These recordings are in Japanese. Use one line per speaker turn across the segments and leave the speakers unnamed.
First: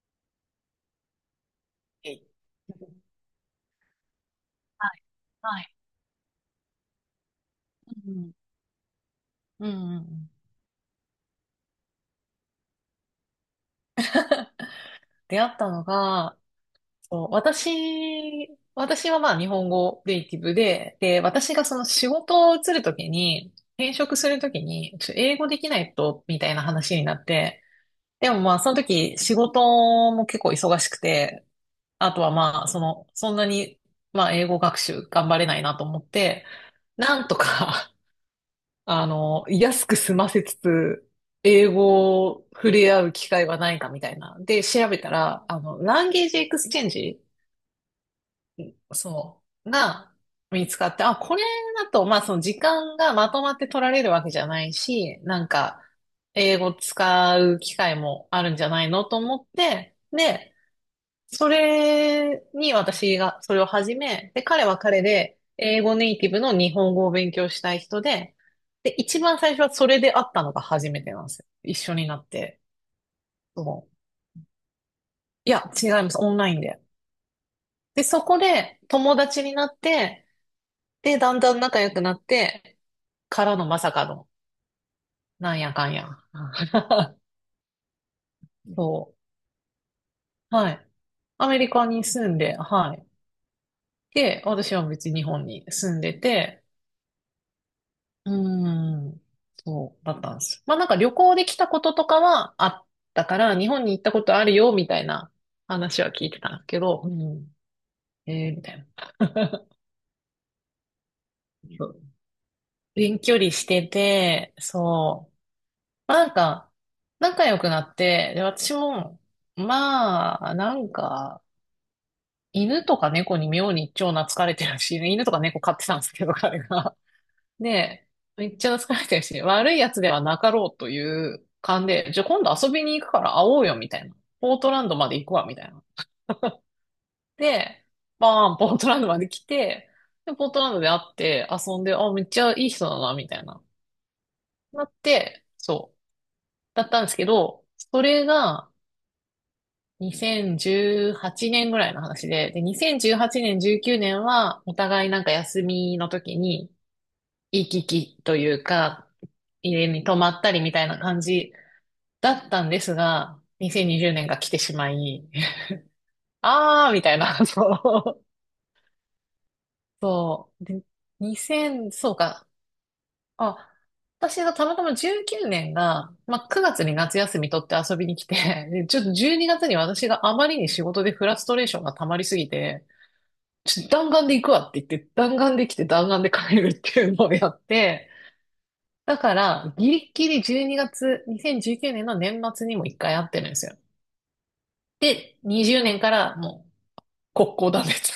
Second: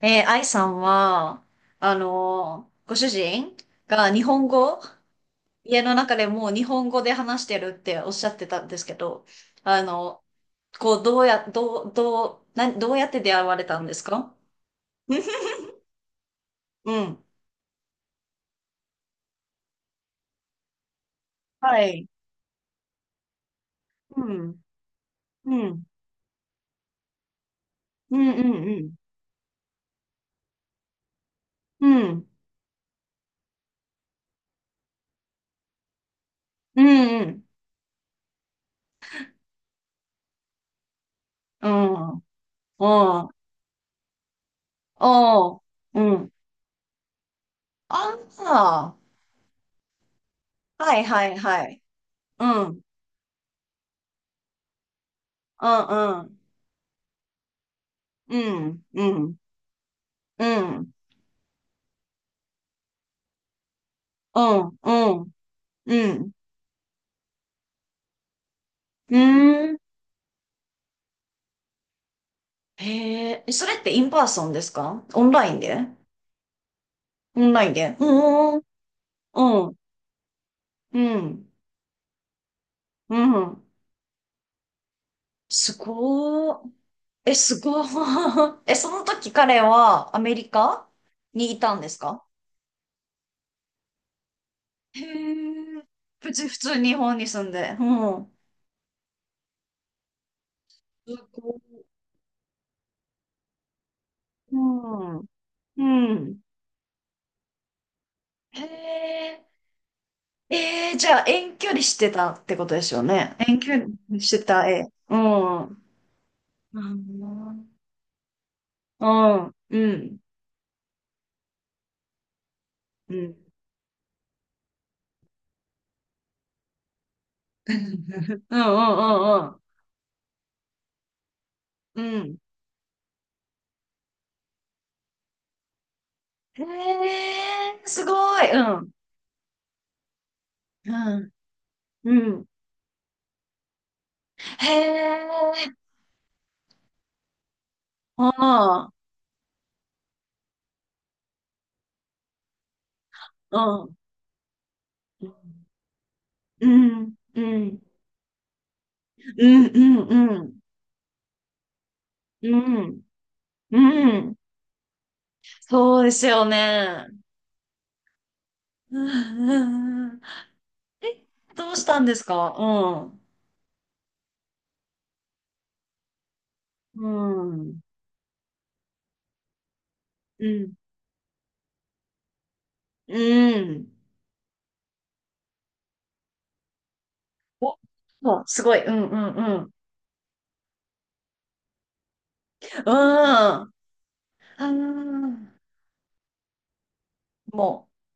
愛さんは、ご主人が日本語、
はい。はい。
家の中でもう日本語で話してるってお
う
っしゃ
ん
ってたんですけど、
うん。うん
あ
うんう
の、
ん。
こう、どうや、どう、どう、な、どうやって出会われたんですか？
出会ったのが、
うん。
そう、私はまあ日本語ネイティブで、私がそ
は
の
い。
仕事を移るときに、転職
う
すると
ん。
きに、英語
う
できな
ん。
いと、みたいな話になって、
う
で
ん。
もまあその
うん。
時仕事も結構忙しくて、
う
あと
ん。
はまあその、そんなにまあ英語学習頑張れないなと思って、
うん。
な
うん。う
んと
ん。
か 安く済ませつつ、英
うん。う
語を触れ合う
ん。
機
う
会はないかみたいな。で、調べたら、ランゲー
ん。
ジエクスチェンジ、
ああ。
そう、が見つかっ
は
て、
い
あ、
はい
これ
はい。
だと、まあ、その
う
時
ん。うん。
間がまとまって取られるわけじゃないし、なんか、
うん。
英語使う機会も
う
あるんじゃ
ん。
ない
う
のと
ん。
思って、
う
で、
ん。
それに私がそれを始め、
う
で、彼は
ん、
彼
うん、
で英語
う
ネイテ
ん。
ィブの日本語を勉強したい人で、で、
う
一番最初
ー
は
ん、
それで会ったのが初めてなんですよ。一緒になって。
へえ、それっ
そ
て
う。
インパーソンですか、オンラ
い
イン
や、
で？
違います。オンラインで。
オンラインで、
で、
う
そこ
ーん、
で友達にな
うん、
って、
う
で、だん
ん、
だん仲良くなって、
う
から
ん。
のまさかの、なんや
す
かんや。
ごー。え、すごー。え、その
そ
時彼はアメリ
う。はい。
カ
ア
に
メ
い
リ
たん
カ
です
に
か？
住んで、はい。で、私は
へえ、
別に日本に住んで
普通、普
て、
通日本に住んで。う
うー
ん。
ん、そうだったんです。まあなんか旅
す
行で
ご
来たこ
ー、
ととかはあったから、日本に行ったことある
う
よ、みたい
ん、
な話は
う
聞い
ん。
てたんだけど、うん、えー、
へ
みたいな。
え。ええ、じゃあ遠距離
そ
し
う、
てたってことですよ
遠距
ね。
離
遠
し
距
て
離して
て、
た絵。う
そう。
ん。
まあなんか、
う
仲良
ん。
くなって、で、私
う
も、
ん。うん。うん。
まあ、なんか、犬とか
うん。
猫に妙に超懐かれてるし、犬とか猫飼ってたんですけど、彼が。で、め
う
っちゃ懐かれてるし、
ん。
悪いやつではなかろうという勘
う
で、
ん。う
じゃあ
ん、
今度遊びに行くから会おうよ、みたいな。ポートランドまで行くわ、みたいな。
へえ、
で、
すご
バ
い。
ーン、
う
ポート
ん。
ランドまで来て、で、ポートランドで
う
会っ
ん。
て遊んで、あ、
う
めっち
ん。
ゃいい人だな、みたいな。
へ
なって、
え。
そう。だったんですけど、それ
あ
が
あ。
2018年ぐらいの話で、2018
う
年、19
ん。
年は、お互いなんか休みの時
う
に、
ん。う
行
ん。
き来というか、
うん。
家に泊ま
う
った
ん。
りみたいな感じだっ
うん。
たんですが、
う
2020
ん。
年
うん。
が来てしまい、
そうです よ
あーみ
ね。
たいな、そう。
うん。うん。うん、
そう。で、
え、どうし
2000、
たん
そ
で
う
す
か。
か？うん。
あ、私がたまたま19年が、まあ、9月に
う
夏休み取って
ん。
遊びに来て、で、ちょっと12月にがつに私があ
う
まりに
ん。
仕事でフラストレーションが溜まりすぎて、
う
ちょっ
ん。
と弾丸で行くわって言って、弾丸で来て弾丸で帰るっていうのをやっ
お、
て、
もう、すごい。うんう
だか
んうん。うん。
ら、ギリッギリ12月、2019年の年末にも一回会ってるんです
あ
よ。
ー
20年からも国交断
も
絶。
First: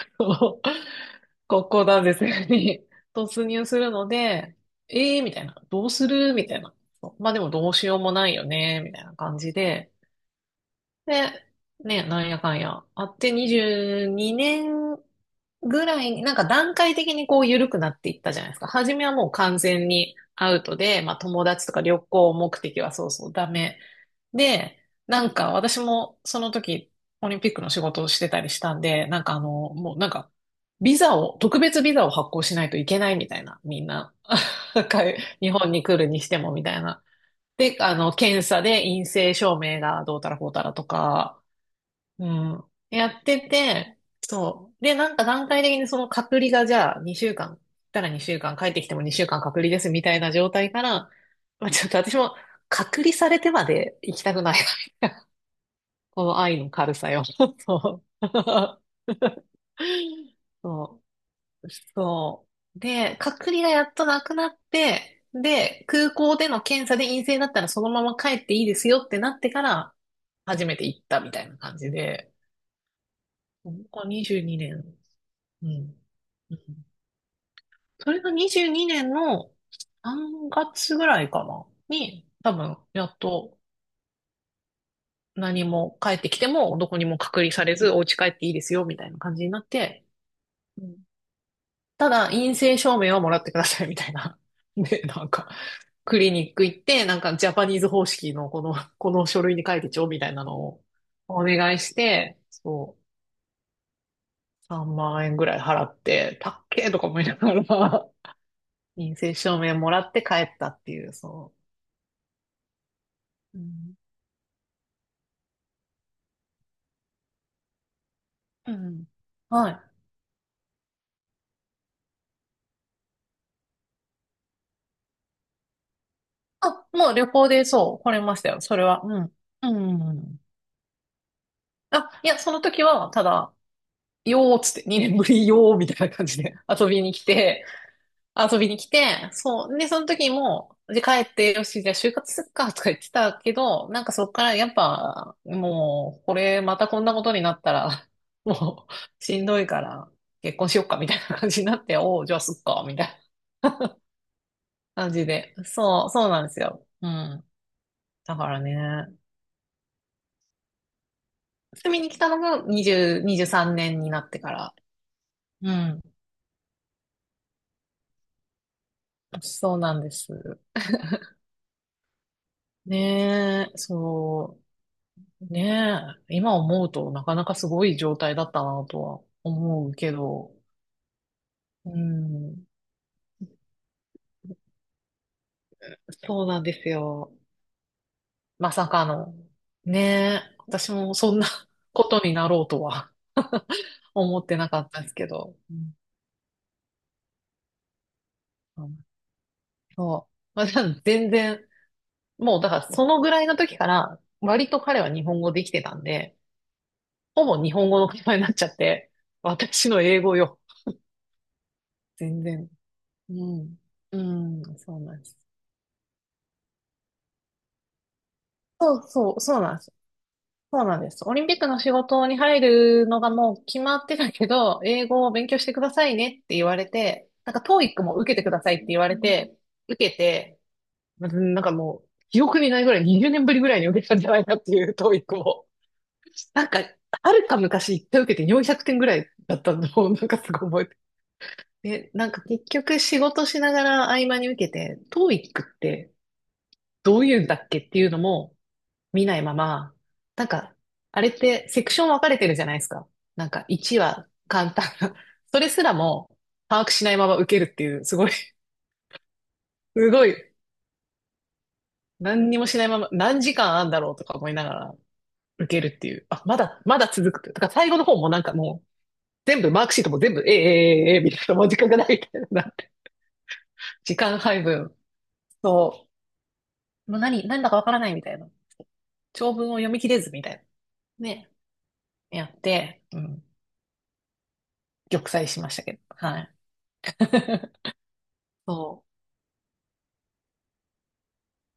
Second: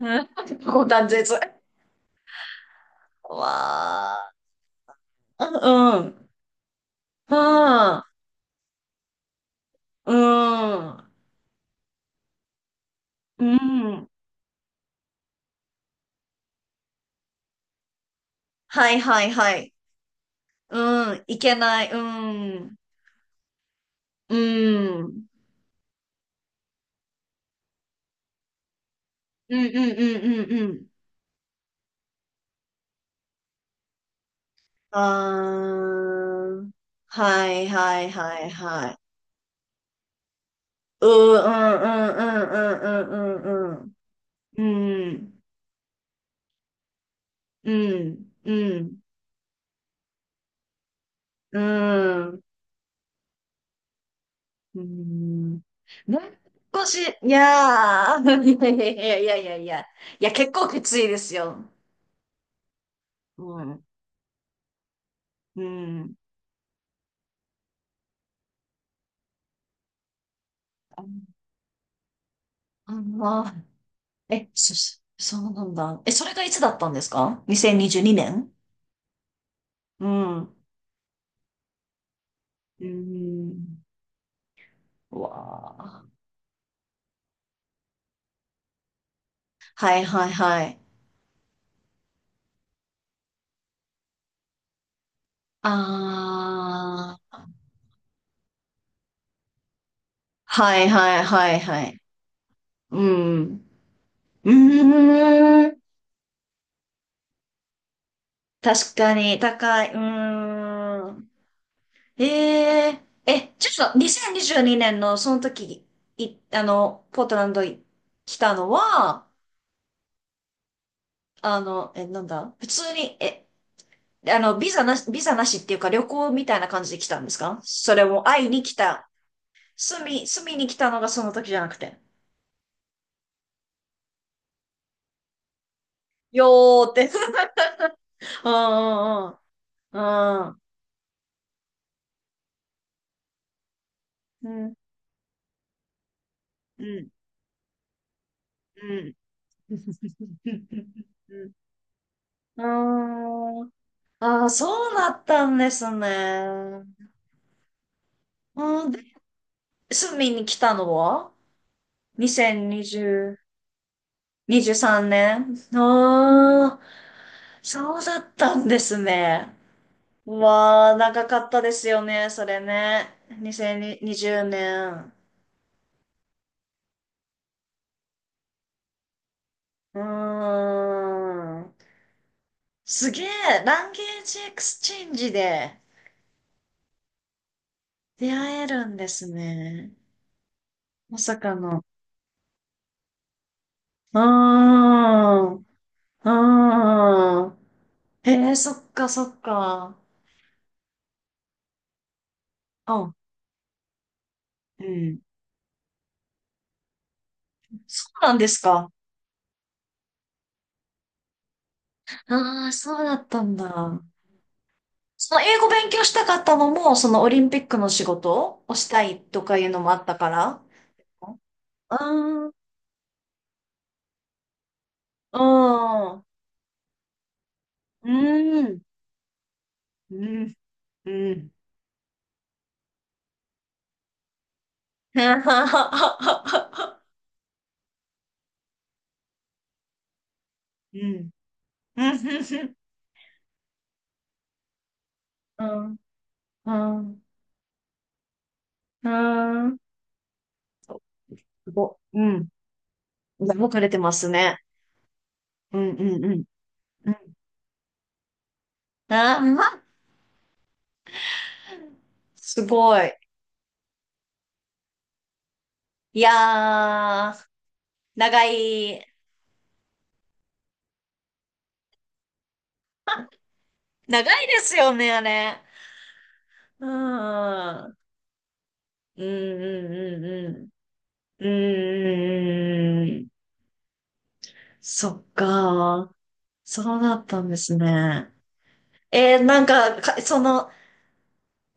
う、うん、
そう、
ここ断絶。わ
国交断絶に突入するの
あ。
で、えーみた
う
いな。どうす
ん。
るみたいな。そう、まあでもどうしよう
あ
もないよねみたいな感じで、
ー、
で、ね、なんやかんや、あって
うん。う
22
ん。
年ぐらいに、なんか段階的にこう緩くなっていったじゃないですか。
は
初
い
めは
は
も
い
う
は
完
い。
全にアウトで、
う
まあ
ん。い
友
け
達とか
ない。う
旅行目
ん。
的はそうそうダメ。
う
で、な
ん。
んか私もその時オリンピックの仕事をしてたりしたんで、なんか
うんうんう
もうなん
ん
か
うんうん。
ビザを、特別ビザを発行しないといけないみたいな、みんな。
あーもう、うん、断絶、わあ、うん、あー、う
か日本に来るにしても
ん、
み
うん、
たいな。
はい
で、
はいは
検
い
査で
はい。
陰性証明がどうたらこうたら
うー、うんうんうんうんうんうんうん、あー、はいはいは
とか、うん、やっ
い
て
はい、う
て、
う
そう。で、なんか
ん。
段階的にその隔離がじゃあ2週間、行っ
う
たら
ん、
2週
う
間、帰ってきて
ん、
も2週間隔離ですみたいな状態から、
う
まあ、ちょっと私も
ん、
隔離されてまで行きたくない
う
な。
ん。もう
この愛の
少
軽
し、
さよ。
い
そ
や
う。
ー、いやいやいやいやい やいや、いや、結構きつ
そ
いですよ。
うそう。で、隔
う
離がや
ん、
っとなくなって、
う
で、空
ん。
港での検査で陰性だったらそのまま帰っていいですよってなってから、初めて行っ
あ、
たみたいな感じで、
あ、まあ、
ここ22
え、
年、
そ、そそうな
う
ん
ん。
だ。え、それがい
う
つだっ
ん。
たんですか？
そ
2022
れが
年？
22年の
うん。
3
う
月ぐらいかな、に、多分、
ー
やっと
ん。う
何
わ
も
あ。
帰ってきても、どこにも隔離されず、お家帰っていいですよみたいな感じになっ
はい
て、
はいはい。
ただ陰性証明はもらってくださいみたいな。で、なんか、クリニック行って、
あ
なんか
あ。
ジャパニーズ方式のこの、この書類に書いてちょうみたいなの
は
を
いはい
お
はい
願い
は
し
い。
て、そ
う
う、
ん。う
3
ー
万円ぐらい
ん。
払って、たっけーとか思いながら、
確か
陰性
に
証明
高
も
い、う
らって帰ったっていう、
ん、
そ
へえ、え、
う。う
ちょっ
ん。
と、二千二十二年のその時あのポートランド来たの
うん。
は、
はい。
あのえ、なんだ、普通にえ、あのビザなしビザなしっていうか旅行みたいな感
あ、
じで来
もう
たん
旅
です
行
か？
で
そ
そう、
れ
来れ
も
まし
会い
たよ。
に来
それは。
た、
うん。うん。
住
う
み
ん。
住みに来たのがその時じゃなくて、
あ、いや、その時は、ただ、よーっつって、2年ぶりよーみたいな感じで遊
よっ
び
て、
に来て、
う
遊びに来
ん
て、そう。で、
う
その時
んうん
も、で、帰って、よし、じゃあ就活すっか、とか言ってたけど、なんかそっか
う
ら
ん
や
うん
っぱ、もう、これ、ま
う
たこん
ん
なことになったら、も
うん
う、しんどい
う
から、結
ん
婚しよっか、みたいな
う
感
ん
じになって、おう、じゃあす
う
っか、みたいな
ん。ああ、そうだ
感
っ
じ
た
で。
んです
そ
ね。
う、そうなんですよ。うん。だから
うん、で、
ね、
住みに来たのは？
住みに来たのが20、
2020、
23年になってか
23
ら。
年
うん。
ああ、そうだったんですね。
そうなんです。
わあ、長かったですよね、それね。
ねえ、
2020
そ
年。
う。ねえ、今思うとなかなかすごい状態だったなとは思う
うー
けど、
ん。
うん、
すげえ、ランゲージエクスチェンジで
そうなんですよ。
出会え
ま
る
さ
ん
か
です
の。
ね。
ねえ、私も
ま
そ
さ
んな
かの。
ことになろうとは
うー
思ってなかったですけ
ん。
ど。
う
うん。
ーん。へえ、そっかそっか。
そう。まあ、じゃあ全然、もうだから
う
そ
ん、
のぐらいの時から割と
う
彼は
ん。
日本語できてたんで、ほぼ日本語の
そ
会
うな
話
ん
に
で
なっ
す
ちゃっ
か。
て、私の英語よ。全
あ
然。
あ、そうだっ
う
たん
ん。
だ。
うん、そうなんで
そ
す。
の英語勉強したかったのも、そのオリンピックの仕事をし
そ
た
う
い
そう、
とか
そう
いう
なん
の
で
も
す。
あったから。
そうなんです。オ
う
リンピックの仕
ん
事に
う
入るのがもう決まってたけど、英語を勉強してくださ
ん、
い
うん、
ねって言われて、なんか TOEIC も受けてくださいって言われて、受け
うん、うん。
て、うん、なんかもう、記憶にないぐらい20年ぶりぐらいに受けたんじゃないかっていう
うん。う
TOEIC
ん。
を。なんか、はるか昔一回受けて400点ぐらいだったのを、なんかすごい覚
う
えて。で、なんか結局仕事しながら合間に受けて、TOEIC って
ん。
どういうんだっけっていうのも、
う
見ないま
ん。
ま、なんか、あれって
す
セク
ご、
ション分
う
かれて
ん。
るじゃないですか。なんか、
動かれて
1
ま
は
すね。
簡単な。それ
う
す
ん、
ら
うん、う
も
ん。
把握し
う
ない
ん。
まま受けるっていう、すごい、
ああ、
すごい、何に
す
もしない
ご
まま、
い。
何時間あんだろうとか思いながら受けるってい
い
う。あ、まだ、まだ
や
続くっ
ー、
て。だから最後の方もなん
長
かもう、
い、
全部、マークシートも全部、ええええええみたいな、もう時間がないみたいな。時間
長いで
配
すよ
分。
ね、あれ。
そ
う
う。もう何、何だかわ
ー
か
ん。
らないみたいな。
う
長
ん
文を読み切れずみたい
うん
な。
うんうん。うんう
ね。やっ
ん
て、
うんう
う
ん。
ん。
そ
玉
っ
砕しましたけど。
か。
はい。
そうだったんですね。
そう。
えー、なんか、その、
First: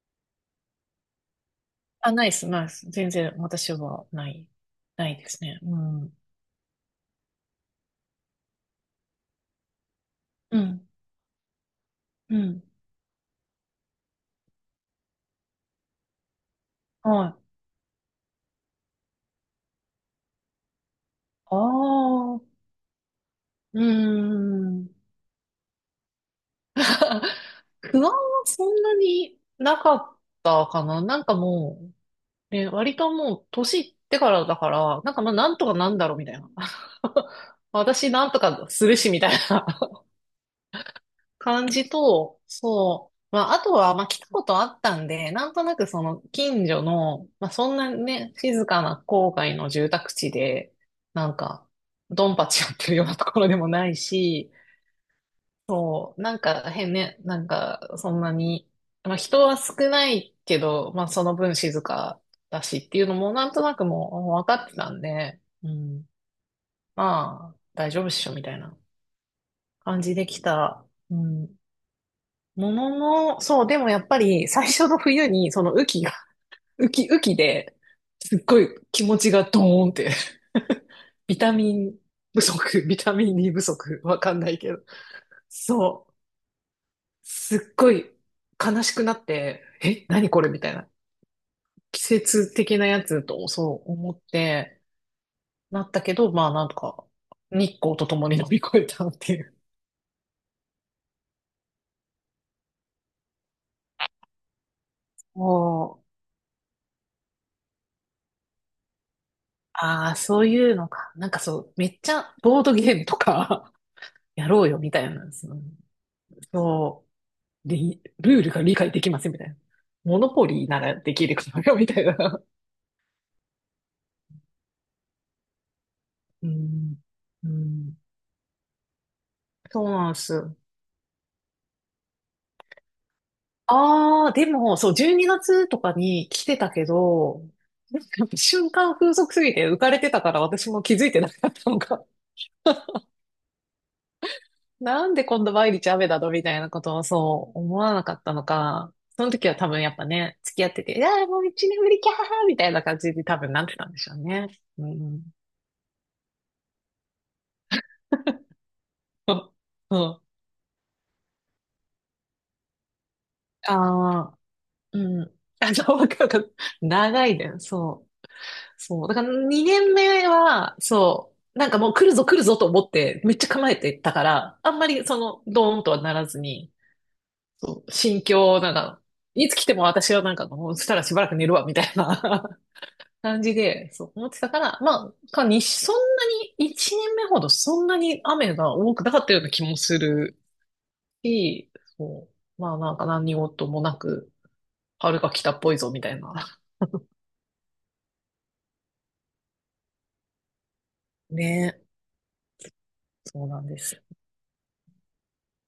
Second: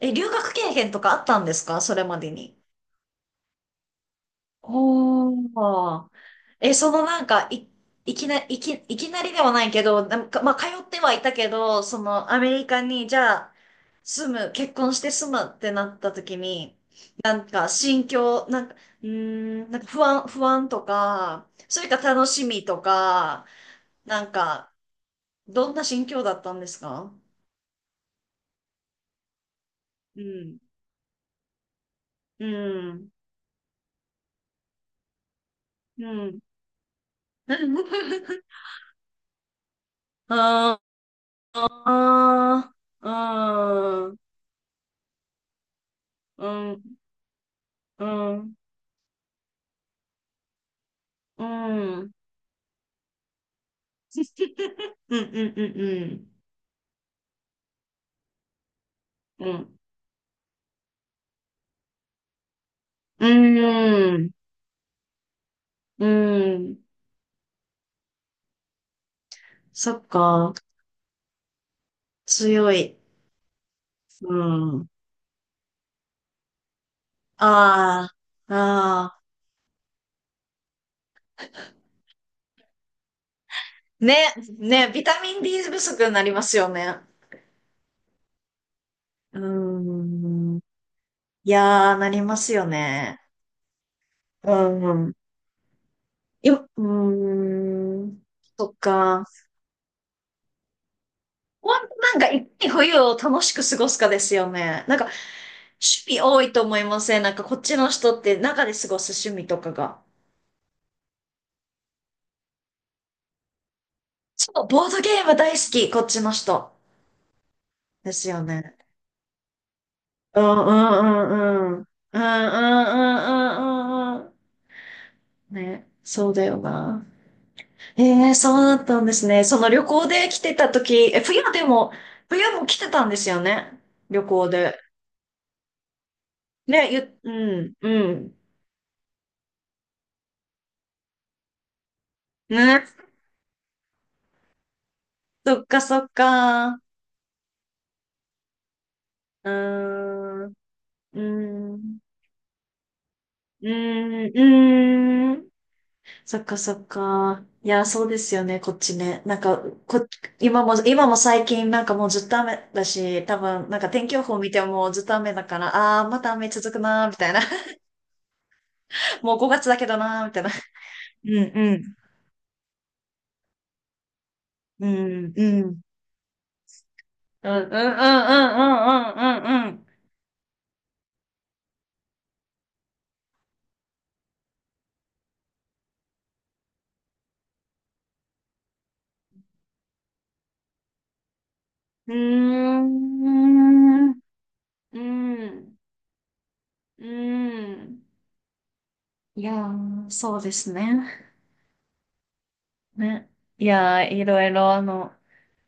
え、留学経験とかあったんですか、それ
あ、
ま
ない
で
です、
に。
ないです。全然私はない、ないで
お
すね。う
ー。
ん。
え、そのなんか、いきなりではないけど、なんか、まあ、
う
通っ
ん。
てはいたけど、その、
う
アメ
ん。
リカに、じゃあ、住む、結婚して住むってなった時に、
は
な
い。
んか、心境、なんか、うーん、なんか不安、不安とか、
あ
それか楽
あ、う
しみとか、
ー
なんか、
ん。
どんな心境だったんですか？
不安はそんなになかっ
うん。
たかな。なんかも
う
う、ね、割と
ん。
もう年いってからだから、なんかまあなんとかなん
う
だろうみた
ん。
いな。私なんと かするしみたいな
あ
感じと、
あ、
そう。まあ、あとは、まあ、
うん。
来たことあったんで、なんとなくその
う
近
ん。
所の、まあ、そんな
う
ね、
ん。
静かな郊外の住宅地で、なん
う
か、
ん。うん
ドンパチやってるようなところでもないし、
うんう
そう、
ん
なんか変ね、なんか、そんなに、まあ、人
う
は少
ん。
ないけど、まあ、その分静かだしっていうの
う
も、なん
ん。
となく
うん。う
も
ん
う分かってたんで、う
う
ん、
ん、
まあ、大丈夫っしょ、みたいな
そ
感
っ
じで来
か。
た。うん。も
強
の
い。
の、そう、でもやっぱ
う
り最
ん。あ
初の冬にその雨季が、雨季で、
あ。
すっ
あ
ごい気持
あ。
ちがドーンって、 ビタミンビタミン D 不足、わか
ね。
んないけど。
ね。ビタミン D 不足
そ
に
う。
なりますよね。
すっごい悲しくなっ
う
て、え、何これ
ん。
みたいな。
いやー、
季
なります
節
よ
的なや
ね。
つと、そう思っ
う
て、
ん。
なったけど、まあな
よ、
ん
う
か、日光
ー
と
ん。
共に乗り
そっ
越えたっ
か。
ていう。
ほんとなんか、いかに冬を楽しく過ごすかですよね。なんか、趣
もう、
味多いと思いません、なんか、こっちの人って中で過ごす趣味とかが。
ああ、そういうのか。なんかそう、めっちゃボードゲームとかや
そ
ろ
う、
うよ
ボー
み
ド
たい
ゲ
な
ー
んで
ム
す
大
よ。
好き、こっちの人。
そう、
です
ル
よ
ールが理
ね。
解できませんみたいな。モノ
う
ポリ
ん
ー
う
ならできるからよ
んうんう
み
ん。
たい
うんう
な。
んうんうんうんうん。ね、そうだ
う
よ
ん、
な。
うん、
ええ、そうだったんですね。その
そ
旅
う
行
なんで
で来て
す。
た時、え、冬でも、冬も来てたんですよね。旅
ああ、で
行
も、
で。
そう、12月とかに来てたけ
ね、う
ど、
ん、う
なんか
ん。
瞬間風速すぎて浮かれてたから私も気づいてなかったのか。
ね、
なんで今度
そっ
毎
か
日
そっ
雨だのみたいな
か。
ことをそう思わなかったのか。その時
う
は多分やっぱね、
ーん、う
付き合ってて、いやーもう一
ー
年ぶ
ん、
りキャーみたいな感じで多分な
う
っ
ー
てたんでしょうね。うん。
ん、うーん。そっかそっか。いや、そうですよね、こっちね。
う
なん
ん。
か、こ、
あ
今も、今も最近なんかもうずっと雨だし、多分なんか天気予
あ、
報見ても
う
ずっと
ん。
雨だか
あ、そう、
ら、あー、
わ
ま
かる
た雨
か
続くなー、み
長
たい
い
な。
ね。そう。そう。だ から
もう5月だ
2
け
年
どなー、
目
みたいな。
は、そ
う
う。なんかもう
ん
来るぞ来るぞと思って、めっちゃ構えてたから、あん
う
まりそ
ん。う
の、
んう
ドー
ん。
ンとはならずに、
うんうんう
そ
ん
う、
う
心
ん
境、なんか、いつ来
う
ても
ん
私はなんか、もうしたらしばらく寝るわ、みたいな 感じで、そう思ってたから、まあ、かに、そんなに、1年目ほどそんなに雨が多くなかったような気もするし、
う
そう。まあなんか何事もな
んうんうん。
く、
うー
春が来たっ
ん。うー
ぽ
ん。
いぞ、みたいな。
うーん。いやー、そうですね。
ねえ、
ね。
そうな
い
んで
や
すよ。
ー、いろいろ、あの、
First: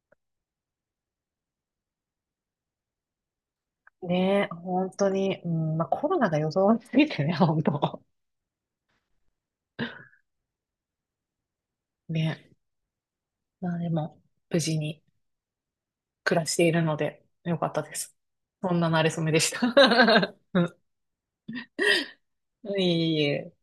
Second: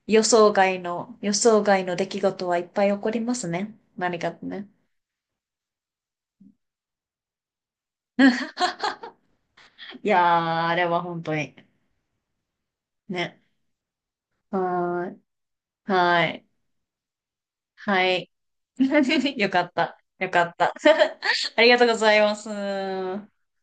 予想外の、予想外の出来事はいっぱい起こりますね、何か
ねえ、
ね。
本当に、うん、まあ、コロナが予想すぎてね、本当。
いやー、あれは本当に。
ね
ね。
え、まあでも、無事に
はーい。は
暮
い。
らしているので、よかったで
は
す。
い。
そんな馴れ初め で
よ
し
かった。よ
た。
かっ
う
た。
ん。
ありがとうございま
いえ
す。
いえ。